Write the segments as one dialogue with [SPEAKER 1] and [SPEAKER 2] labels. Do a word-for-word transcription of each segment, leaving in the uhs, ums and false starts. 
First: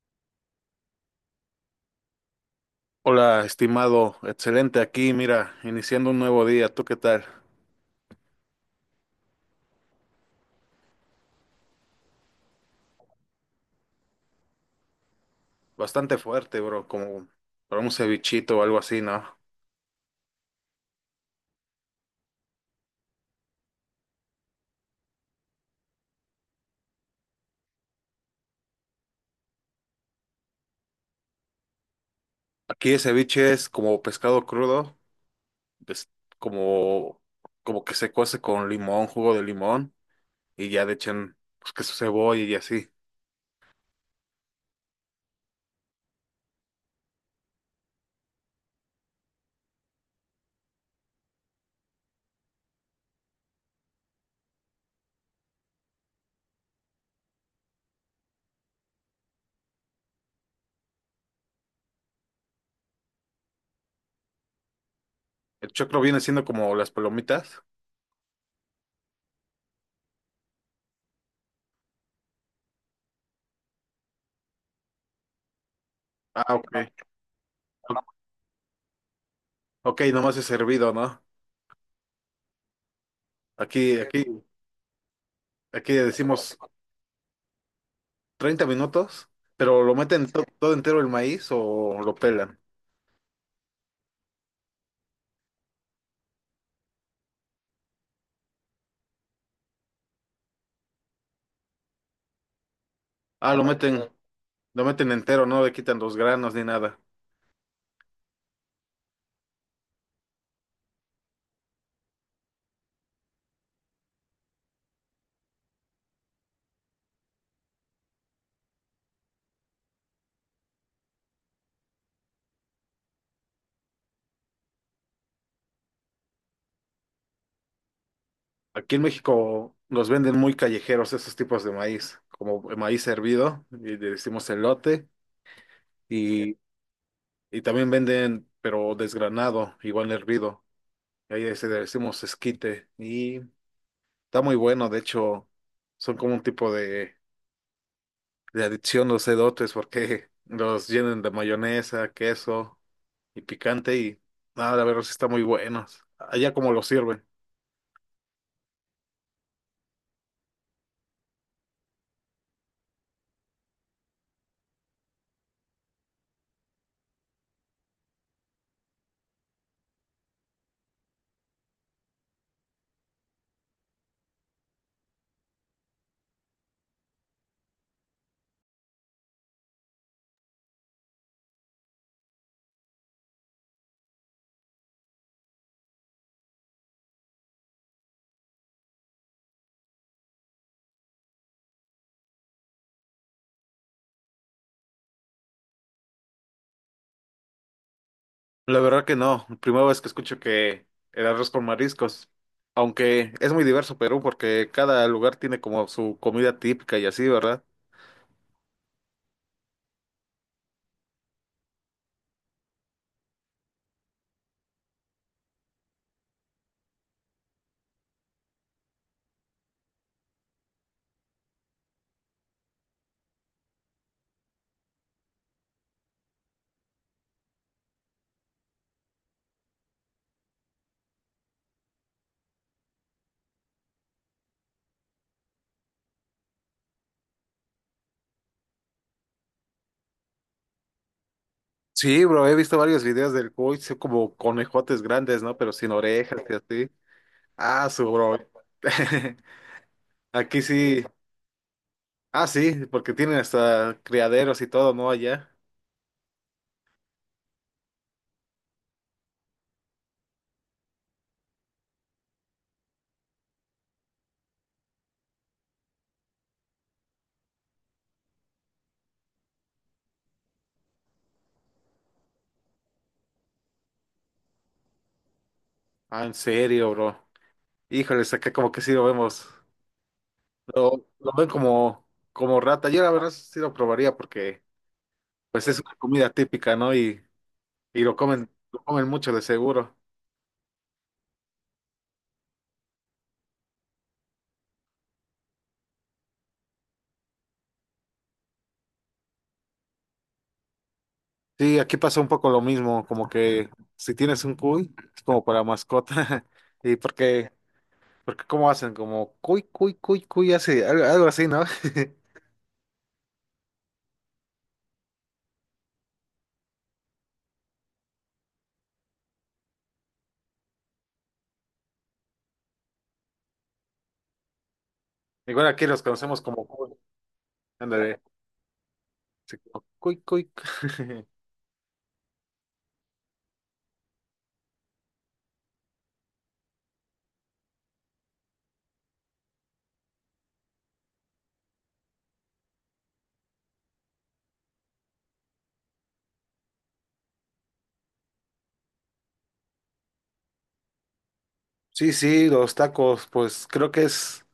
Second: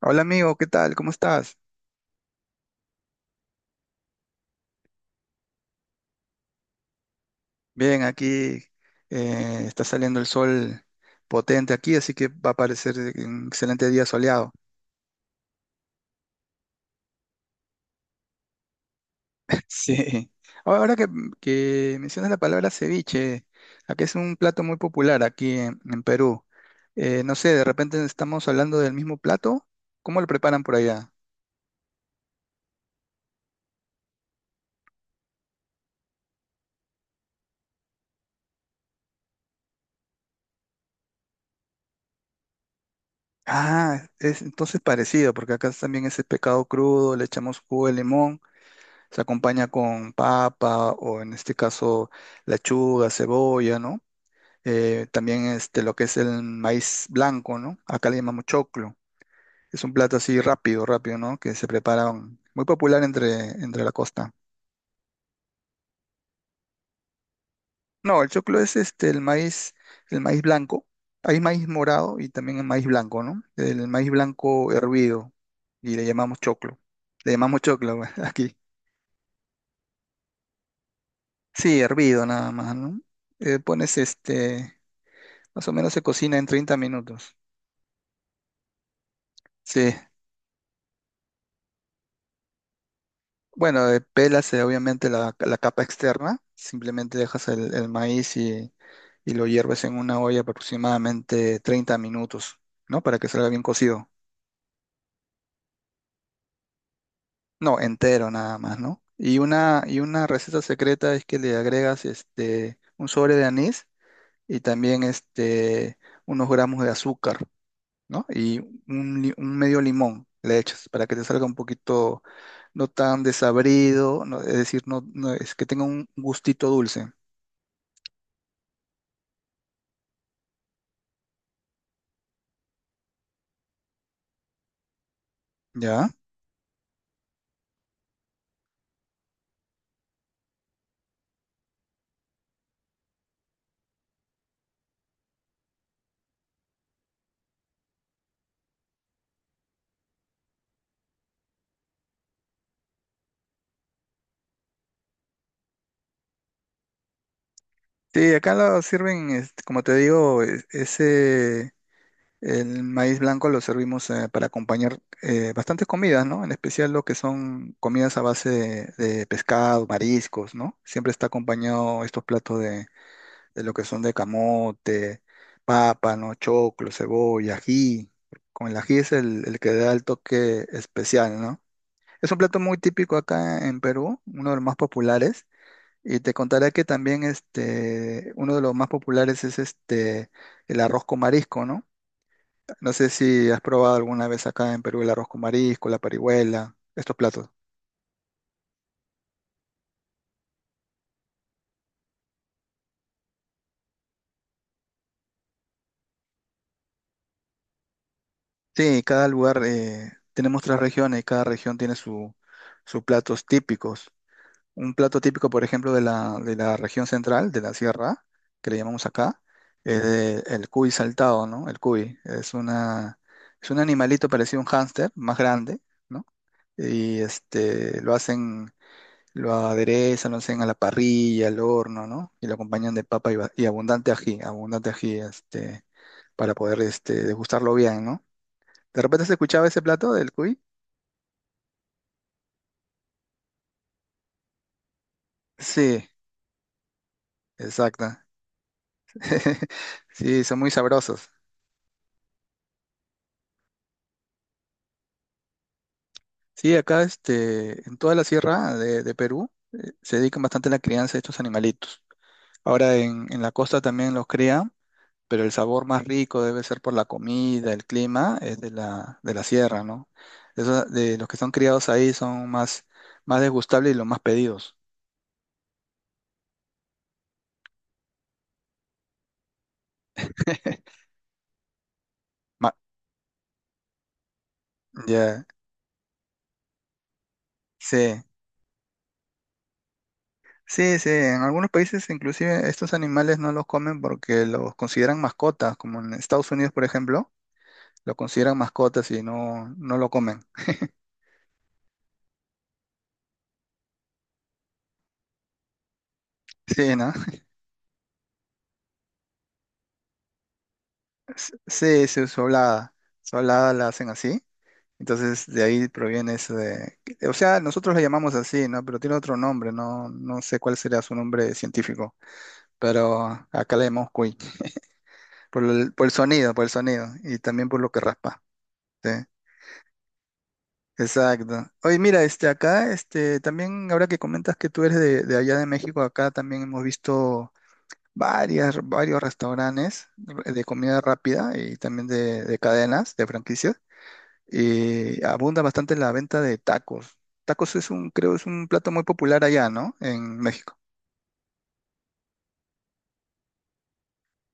[SPEAKER 1] Hola amigo, ¿qué tal? ¿Cómo estás?
[SPEAKER 2] Hola, estimado, excelente aquí, mira, iniciando un nuevo día, ¿tú qué tal?
[SPEAKER 1] Bien, aquí eh, está saliendo el sol potente aquí, así que va a parecer un excelente día soleado.
[SPEAKER 2] Bastante fuerte, bro, como para un cevichito o algo así, ¿no?
[SPEAKER 1] Sí. Ahora que, que mencionas la palabra ceviche, aquí es un plato muy popular aquí en, en Perú. Eh, no sé, de repente estamos hablando del mismo plato. ¿Cómo lo preparan por allá?
[SPEAKER 2] Aquí el ceviche es como pescado crudo, es como, como que se cuece con limón, jugo de limón, y ya le echan, pues, que su cebolla y así.
[SPEAKER 1] Ah, es entonces parecido, porque acá también es el pescado crudo, le echamos jugo de limón. Se acompaña con papa o en este caso lechuga, cebolla, ¿no? Eh, también este, lo que es el maíz blanco, ¿no? Acá le llamamos choclo. Es un plato así rápido, rápido, ¿no? Que se prepara um, muy popular entre, entre la costa.
[SPEAKER 2] El choclo viene siendo como las palomitas.
[SPEAKER 1] No, el choclo es este, el maíz, el maíz blanco. Hay maíz morado y también el maíz blanco, ¿no? El maíz blanco hervido y le llamamos
[SPEAKER 2] Ah,
[SPEAKER 1] choclo.
[SPEAKER 2] ok.
[SPEAKER 1] Le llamamos choclo aquí.
[SPEAKER 2] Ok, nomás es servido, ¿no?
[SPEAKER 1] Sí, hervido nada más, ¿no? Eh, pones
[SPEAKER 2] Aquí, aquí,
[SPEAKER 1] este más o menos
[SPEAKER 2] Aquí
[SPEAKER 1] se
[SPEAKER 2] le
[SPEAKER 1] cocina en
[SPEAKER 2] decimos
[SPEAKER 1] treinta minutos.
[SPEAKER 2] treinta minutos, pero
[SPEAKER 1] Sí.
[SPEAKER 2] lo meten to- todo entero el maíz o lo pelan.
[SPEAKER 1] Bueno, eh, pelas eh, obviamente la, la capa externa. Simplemente dejas el, el maíz y, y lo hierves en una olla aproximadamente treinta minutos, ¿no? Para que salga
[SPEAKER 2] Ah,
[SPEAKER 1] bien
[SPEAKER 2] lo meten,
[SPEAKER 1] cocido.
[SPEAKER 2] lo meten entero, no le quitan los granos ni nada.
[SPEAKER 1] No, entero nada más, ¿no? Y una, y una receta secreta es que le agregas este, un sobre de anís y también este, unos gramos de azúcar. ¿No? Y un, li- un medio limón le echas para que te salga un poquito no tan desabrido, no- es decir, no, no- es que tenga un gustito dulce,
[SPEAKER 2] Aquí en México los venden muy callejeros esos tipos de maíz, como el maíz hervido, y le decimos elote,
[SPEAKER 1] ¿ya?
[SPEAKER 2] y, y también venden, pero desgranado, igual hervido. Y ahí se le decimos esquite, y está muy bueno, de hecho, son como un tipo de, de adicción los elotes, porque los llenan de mayonesa, queso y picante, y nada, la verdad sí está muy buenos. Allá como los sirven.
[SPEAKER 1] Sí, acá lo sirven, este, como te digo, es- ese, el maíz blanco lo servimos eh, para acompañar eh, bastantes comidas, ¿no? En especial lo que son comidas a base de, de pescado, mariscos, ¿no? Siempre está acompañado estos platos de lo que son de camote, papa, ¿no? Choclo, cebolla, ají. Con el ají es el, el que da el toque especial, ¿no? Es un plato muy típico acá en Perú, uno de los más populares. Y te contaré que también este, uno de los más populares es este, el arroz con marisco, ¿no? No sé si has probado alguna vez acá en Perú el arroz con marisco, la parihuela, estos platos.
[SPEAKER 2] La verdad que no, primera vez que escucho que el arroz con mariscos, aunque es muy diverso Perú porque cada lugar tiene como su comida típica y así, ¿verdad?
[SPEAKER 1] Sí, cada lugar, eh, tenemos tres regiones y cada región tiene su, sus platos típicos. Un plato típico, por ejemplo, de la, de la región central, de la sierra, que le llamamos acá, es de- el cuy saltado, ¿no? El cuy es una, es un animalito parecido a un hámster, más grande, ¿no? Y este, lo hacen, lo aderezan, lo hacen a la parrilla, al horno, ¿no? Y lo acompañan de papa y, ba- y abundante ají, abundante ají, este, para poder, este, degustarlo bien, ¿no? ¿De repente se escuchaba ese plato del cuy?
[SPEAKER 2] Sí, bro, he visto varios videos del cuy, son como conejotes grandes, ¿no? Pero sin
[SPEAKER 1] Sí,
[SPEAKER 2] orejas y así. Ah,
[SPEAKER 1] exacto.
[SPEAKER 2] su bro.
[SPEAKER 1] Sí, son
[SPEAKER 2] Aquí
[SPEAKER 1] muy
[SPEAKER 2] sí.
[SPEAKER 1] sabrosos.
[SPEAKER 2] Ah, sí, porque tienen hasta criaderos y todo, ¿no? Allá.
[SPEAKER 1] Sí, acá este, en toda la sierra de, de Perú eh, se dedican bastante a la crianza de estos animalitos. Ahora en, en la costa también los crían, pero el sabor más rico debe ser por la comida, el clima, es de la, de la sierra, ¿no? Eso- de los que son criados ahí son más, más degustables y los más pedidos.
[SPEAKER 2] Ah, en serio, bro. Híjoles, acá como que sí lo vemos. Lo, lo ven como, como
[SPEAKER 1] Ma-
[SPEAKER 2] rata. Yo la verdad sí lo probaría porque
[SPEAKER 1] Ya,
[SPEAKER 2] pues es una comida típica, ¿no? Y, y lo
[SPEAKER 1] sí,
[SPEAKER 2] comen, lo comen mucho de seguro.
[SPEAKER 1] sí, sí. En algunos países inclusive estos animales no los comen porque los consideran mascotas, como en Estados Unidos, por ejemplo, lo consideran mascotas y no, no lo comen.
[SPEAKER 2] Sí, aquí pasa un poco lo mismo, como que si tienes un cuy, es como para mascota.
[SPEAKER 1] Sí,
[SPEAKER 2] Y
[SPEAKER 1] ¿no?
[SPEAKER 2] porque, porque ¿cómo hacen? Como cuy, cuy, cuy, cuy, así, algo, algo así,
[SPEAKER 1] S-
[SPEAKER 2] ¿no?
[SPEAKER 1] Sí, sí, su hablada. Su hablada la hacen así. Entonces, de ahí proviene eso de... O sea, nosotros la llamamos así, ¿no? Pero tiene otro nombre, no, no sé cuál sería su nombre científico. Pero acá la llamamos cuy. Por
[SPEAKER 2] Igual aquí
[SPEAKER 1] el,
[SPEAKER 2] los
[SPEAKER 1] por el
[SPEAKER 2] conocemos
[SPEAKER 1] sonido, por
[SPEAKER 2] como
[SPEAKER 1] el
[SPEAKER 2] cuy.
[SPEAKER 1] sonido. Y también por lo que
[SPEAKER 2] Ándale,
[SPEAKER 1] raspa. Sí,
[SPEAKER 2] sí, como cuy, cuy.
[SPEAKER 1] exacto. Oye, mira, este, acá, este, también ahora que comentas que tú eres de, de allá de México, acá también hemos visto varias, varios restaurantes de comida rápida y también de de cadenas, de franquicias eh, abunda bastante en la venta de tacos. Tacos es un, creo, es un plato muy popular allá, ¿no? En México.
[SPEAKER 2] Sí, sí, los tacos, pues creo que es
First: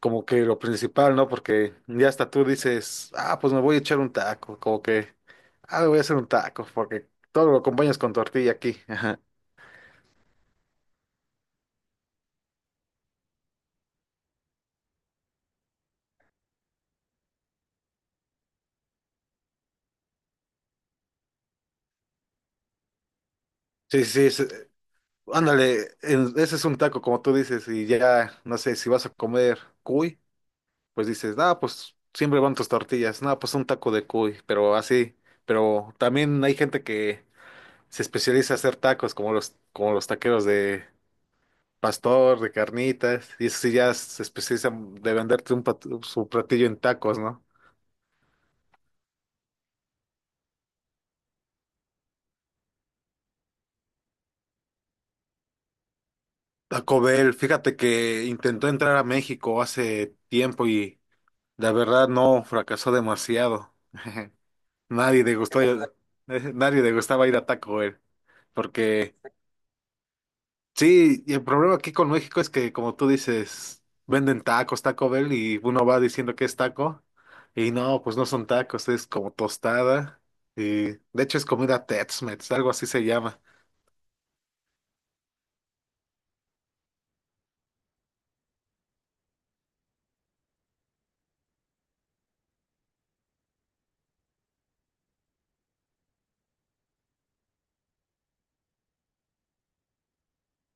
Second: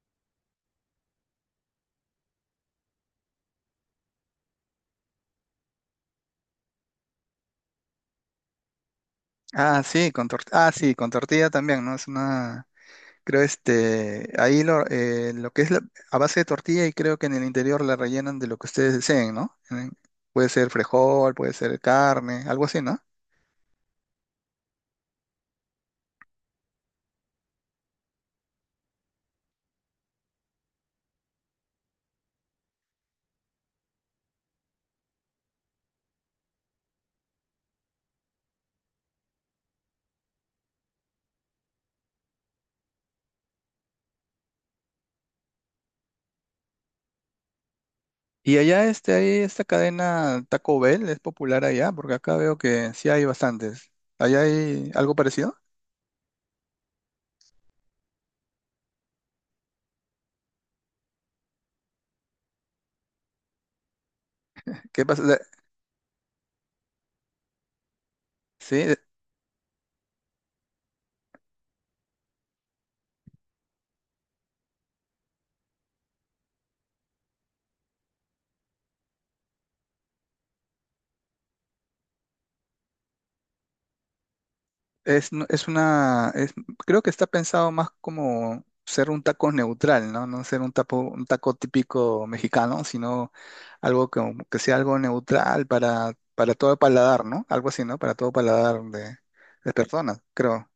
[SPEAKER 2] como que lo principal, ¿no? Porque ya hasta tú dices, ah, pues me voy a echar un taco, como que, ah, me voy a hacer un taco, porque todo lo acompañas con tortilla aquí. Ajá.
[SPEAKER 1] Ah, sí, con tor- ah, sí, con tortilla también, ¿no? Es una, creo, este, ahí lo, eh, lo que es la- a base de tortilla y creo que en el interior la rellenan de lo que ustedes deseen, ¿no? Eh, Puede ser frijol, puede ser carne, algo así, ¿no?
[SPEAKER 2] Sí, sí, sí, sí. Ándale, en- ese es un taco, como tú dices, y ya, no sé, si vas a comer cuy, pues dices, ah, pues siempre van tus tortillas, no, pues un taco de cuy, pero así, pero también hay gente que se especializa a hacer tacos, como los, como los taqueros de pastor, de carnitas, y eso sí ya se especializan de venderte un pat- su platillo en tacos, ¿no?
[SPEAKER 1] Y allá, este, ahí esta cadena Taco Bell es popular allá, porque acá veo que sí hay bastantes. ¿Allá hay algo parecido?
[SPEAKER 2] Taco Bell, fíjate que intentó entrar a México hace tiempo y la verdad no, fracasó demasiado.
[SPEAKER 1] ¿Qué
[SPEAKER 2] Nadie le
[SPEAKER 1] pasa?
[SPEAKER 2] gustó, ¿pasa? Nadie le gustaba ir a Taco Bell,
[SPEAKER 1] Sí,
[SPEAKER 2] porque sí, y el problema aquí con México es que, como tú dices, venden tacos, Taco Bell, y uno va diciendo que es taco, y no, pues no son tacos, es como tostada, y de hecho es comida Tex-Mex, algo así se llama.
[SPEAKER 1] Es, no- es una, es- creo que está pensado más como ser un taco neutral, ¿no? No ser un taco, un taco típico mexicano, sino algo que que sea algo neutral para, para todo paladar, ¿no? Algo así, ¿no? Para todo paladar de, de personas, creo.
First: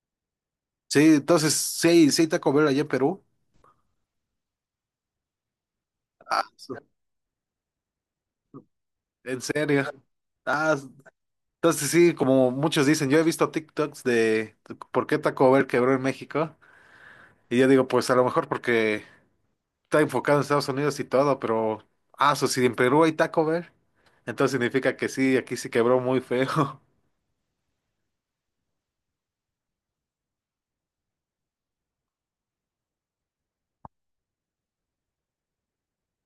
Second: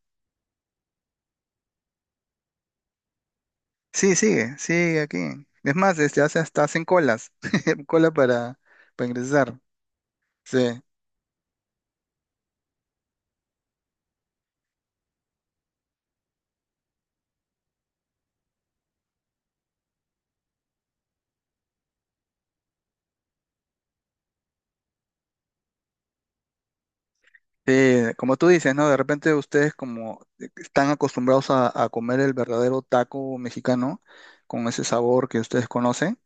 [SPEAKER 2] Sí, entonces, sí, sí, hay Taco Bell allá en Perú.
[SPEAKER 1] Sí, sigue, sigue aquí. Es más, este, hace,
[SPEAKER 2] Ah,
[SPEAKER 1] hasta
[SPEAKER 2] su-
[SPEAKER 1] hacen colas, cola para, para
[SPEAKER 2] en
[SPEAKER 1] ingresar.
[SPEAKER 2] serio.
[SPEAKER 1] Sí.
[SPEAKER 2] Ah, entonces sí, como muchos dicen, yo he visto TikToks de por qué Taco Bell quebró en México, y yo digo, pues a lo mejor porque está enfocado en Estados Unidos y todo, pero, ah, eso sí, en Perú hay Taco Bell. Entonces significa que sí, aquí sí quebró muy feo.
[SPEAKER 1] Sí, como tú dices, ¿no? De repente ustedes como e, están acostumbrados a, a comer el verdadero taco mexicano con ese sabor que ustedes conocen.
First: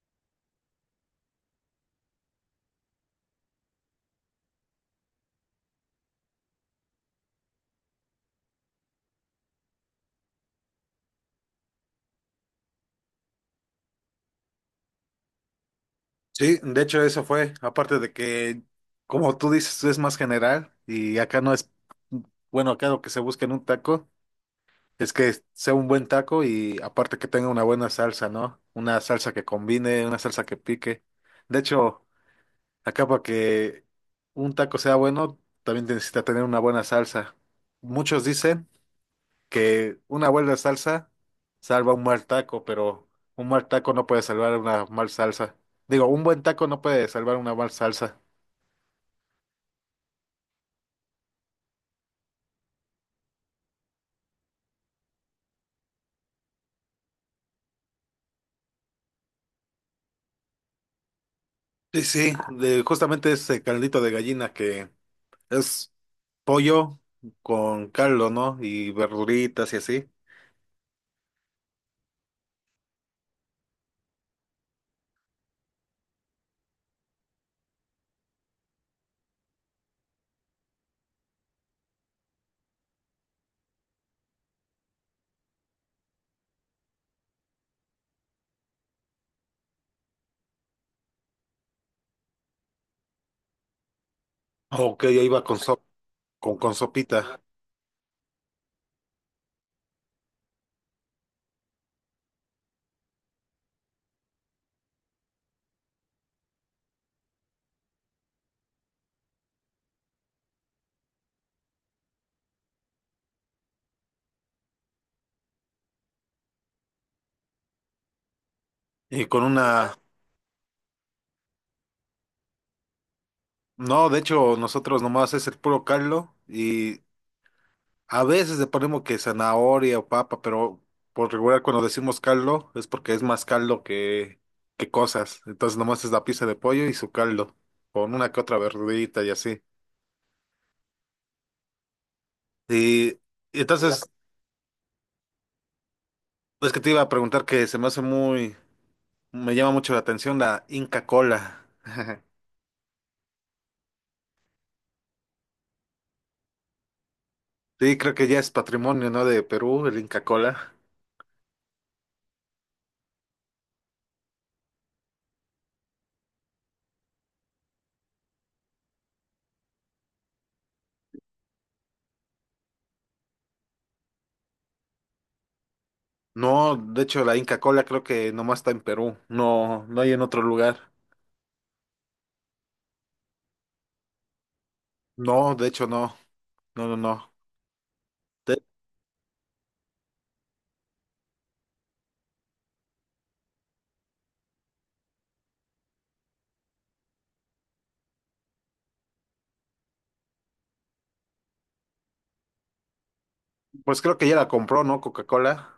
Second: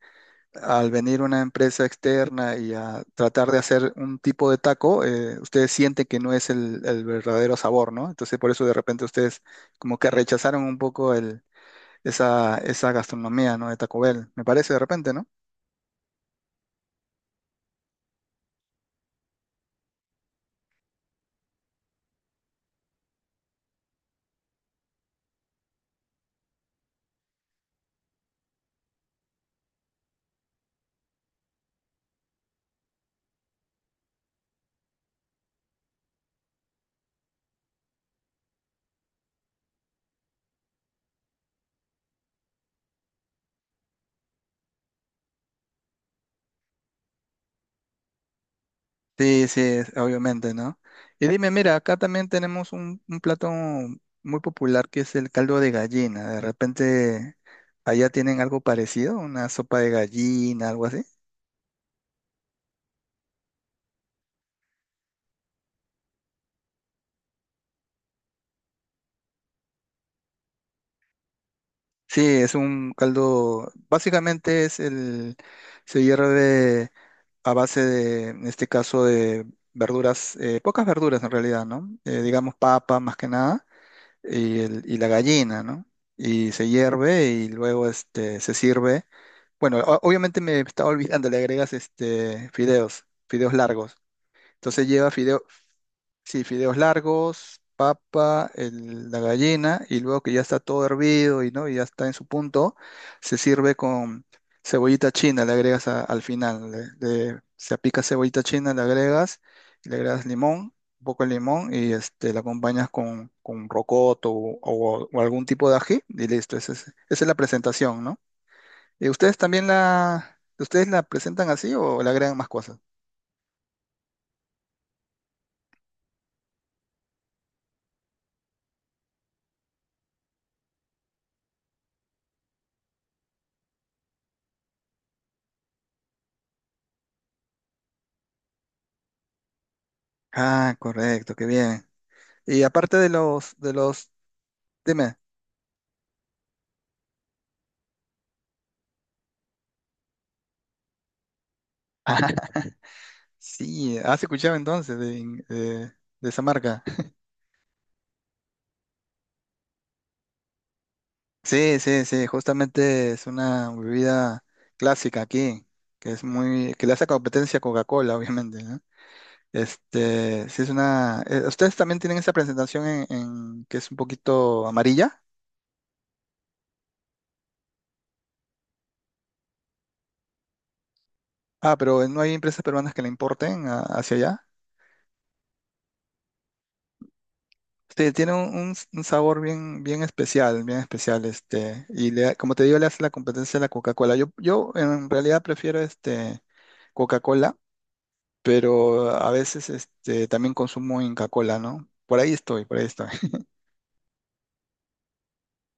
[SPEAKER 1] Al venir una empresa externa y a tratar de hacer un tipo de taco, eh, ustedes sienten que no es el, el verdadero sabor, ¿no? Entonces por eso de repente ustedes como que rechazaron un poco el, esa, esa gastronomía, ¿no? De Taco Bell, me parece de repente, ¿no?
[SPEAKER 2] Sí, de hecho eso fue, aparte de que, como tú dices, es más general y acá no es, bueno, acá lo que se busca en un taco es que sea un buen taco y aparte que tenga una buena salsa, ¿no? Una salsa que combine, una salsa que pique. De hecho, acá para que un taco sea bueno, también necesita tener una buena salsa. Muchos dicen que una buena salsa salva un mal taco, pero un mal taco no puede salvar una mal salsa. Digo, un buen taco no puede salvar una mal salsa.
[SPEAKER 1] Sí, sí, es- obviamente, ¿no? Y dime, mira, acá también tenemos un, un plato muy popular que es el caldo de gallina. De repente, allá tienen algo parecido, una sopa de gallina, algo así.
[SPEAKER 2] Sí, sí, de justamente ese caldito de gallina que es pollo con caldo, ¿no? Y verduritas y así.
[SPEAKER 1] Sí, es un caldo, básicamente es el, se hierve a base de, en este caso, de verduras, eh, pocas verduras en realidad, ¿no? Eh, digamos papa más que nada y, el- y la gallina, ¿no? Y se hierve y luego este, se sirve. Bueno, o- obviamente me estaba olvidando, le agregas este fideos, fideos largos. Entonces
[SPEAKER 2] Ok,
[SPEAKER 1] lleva
[SPEAKER 2] ya
[SPEAKER 1] fideo,
[SPEAKER 2] iba con sop-
[SPEAKER 1] sí,
[SPEAKER 2] con, con
[SPEAKER 1] fideos
[SPEAKER 2] sopita.
[SPEAKER 1] largos, papa, el- la gallina, y luego que ya está todo hervido y no, y ya está en su punto, se sirve con cebollita china, le agregas a- al final. Le- le- se apica cebollita china, le agregas, le agregas limón, un poco de limón, y este la acompañas con, con rocoto o, o- o algún tipo de ají, y listo, esa es, esa es la presentación, ¿no? ¿Y
[SPEAKER 2] Y
[SPEAKER 1] ustedes
[SPEAKER 2] con
[SPEAKER 1] también
[SPEAKER 2] una...
[SPEAKER 1] la, ustedes la presentan así o le agregan más cosas?
[SPEAKER 2] No, de hecho, nosotros nomás es el puro caldo y a veces le ponemos que zanahoria o papa, pero por regular cuando decimos caldo es porque es más caldo que, que cosas. Entonces nomás es la pieza de pollo y su caldo, con una que otra verdurita y así.
[SPEAKER 1] Ah, correcto, qué bien. Y aparte
[SPEAKER 2] Y,
[SPEAKER 1] de los,
[SPEAKER 2] y
[SPEAKER 1] de
[SPEAKER 2] entonces
[SPEAKER 1] los, dime.
[SPEAKER 2] es que te iba a preguntar que se me hace muy, me llama mucho la atención la Inca Cola.
[SPEAKER 1] Ah, sí, has escuchado entonces de, de- de esa marca.
[SPEAKER 2] Sí, creo que ya es patrimonio, ¿no? De Perú, el Inca Cola.
[SPEAKER 1] Sí, sí, sí, justamente es una bebida clásica aquí, que es muy, que le hace competencia a Coca-Cola, obviamente, ¿no? Este, sí es una, eh, ustedes también tienen esa presentación en, en- que es un poquito amarilla.
[SPEAKER 2] No, de hecho la Inca Cola creo que nomás está en Perú, no, no hay en otro lugar.
[SPEAKER 1] Ah, pero no hay empresas peruanas que la importen a- hacia allá.
[SPEAKER 2] No, de hecho no, no, no, no.
[SPEAKER 1] Sí, tiene un, un s- un sabor bien, bien especial, bien especial, este, y le, da- como te digo, le hace la competencia a la Coca-Cola. Yo, yo en realidad prefiero este Coca-Cola, pero a veces este también consumo Inca-Cola, ¿no? Por ahí estoy, por ahí estoy.
[SPEAKER 2] Pues creo que ya la compró, ¿no? Coca-Cola.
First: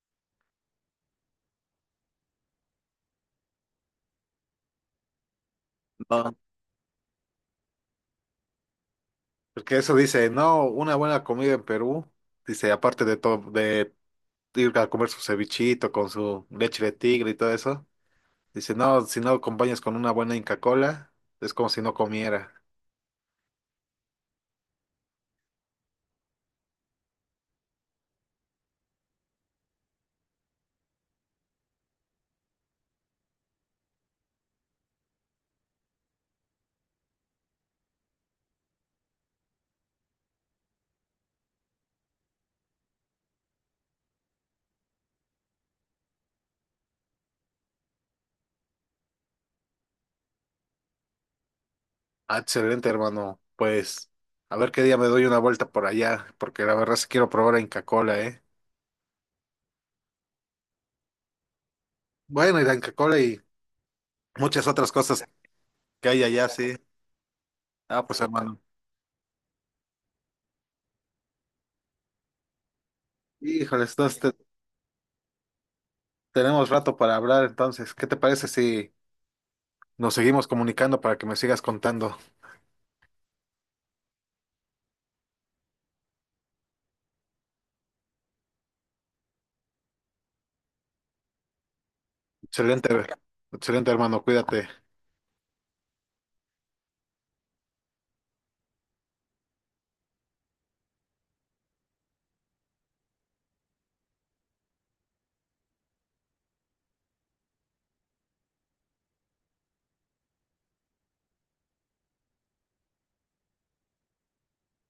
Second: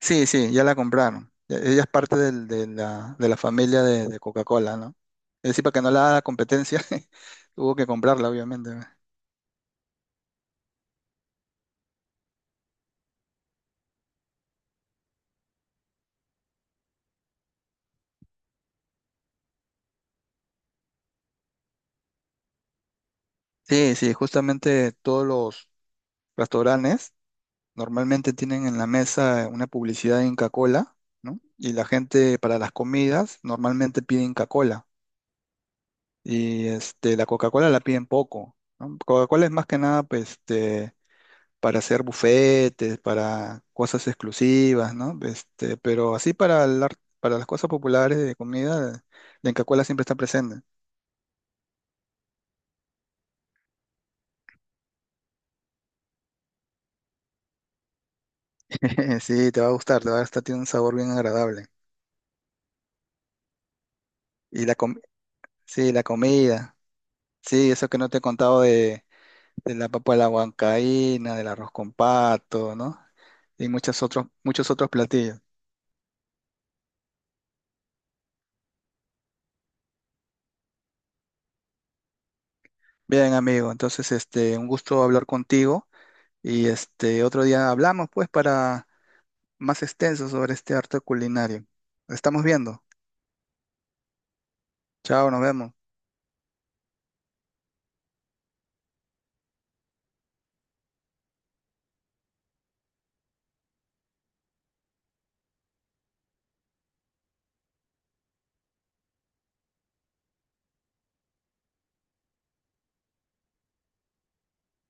[SPEAKER 1] Sí, sí, ya la compraron. E- Ella es parte del- de la, de la familia de, de Coca-Cola, ¿no? Es decir, para que no la haga
[SPEAKER 2] No.
[SPEAKER 1] competencia, tuvo que comprarla, obviamente. ¿No?
[SPEAKER 2] Porque eso dice, no, una buena comida en Perú. Dice, aparte de todo, de ir a comer su cevichito con su leche de tigre y todo eso. Dice, no, si no acompañas con una buena Inca Cola, es como si no comiera.
[SPEAKER 1] Sí, sí, justamente todos los restaurantes normalmente tienen en la mesa una publicidad de Inca-Cola, ¿no? Y la gente para las comidas normalmente pide Inca-Cola. Y este, la Coca-Cola la piden poco, ¿no? Coca-Cola es más que nada pues, este, para hacer bufetes, para cosas exclusivas, ¿no? Este, pero así para, el ar- para las cosas populares de comida, la Inca-Cola siempre está presente.
[SPEAKER 2] Ah, excelente, hermano. Pues, a ver qué día me doy una vuelta por allá, porque la verdad sí quiero probar la Inca Cola, ¿eh?
[SPEAKER 1] Sí, te va a gustar, te va a gustar, tiene un sabor bien agradable.
[SPEAKER 2] Bueno, y la Inca Cola y
[SPEAKER 1] Y
[SPEAKER 2] muchas
[SPEAKER 1] la
[SPEAKER 2] otras
[SPEAKER 1] com-
[SPEAKER 2] cosas
[SPEAKER 1] sí, la
[SPEAKER 2] que hay allá, sí.
[SPEAKER 1] comida. Sí, eso que
[SPEAKER 2] Ah,
[SPEAKER 1] no te
[SPEAKER 2] pues,
[SPEAKER 1] he
[SPEAKER 2] hermano.
[SPEAKER 1] contado de de la papa a la huancaína, del arroz con pato, ¿no? Y
[SPEAKER 2] Híjole,
[SPEAKER 1] muchos
[SPEAKER 2] entonces
[SPEAKER 1] otros,
[SPEAKER 2] te,
[SPEAKER 1] muchos otros platillos.
[SPEAKER 2] tenemos rato para hablar, entonces, ¿qué te parece si nos seguimos comunicando para que me sigas contando?
[SPEAKER 1] Bien, amigo, entonces este, un gusto hablar contigo y este otro día hablamos pues para más extenso sobre este arte culinario. Estamos viendo.
[SPEAKER 2] Excelente, excelente hermano, cuídate.
[SPEAKER 1] Chao, nos vemos.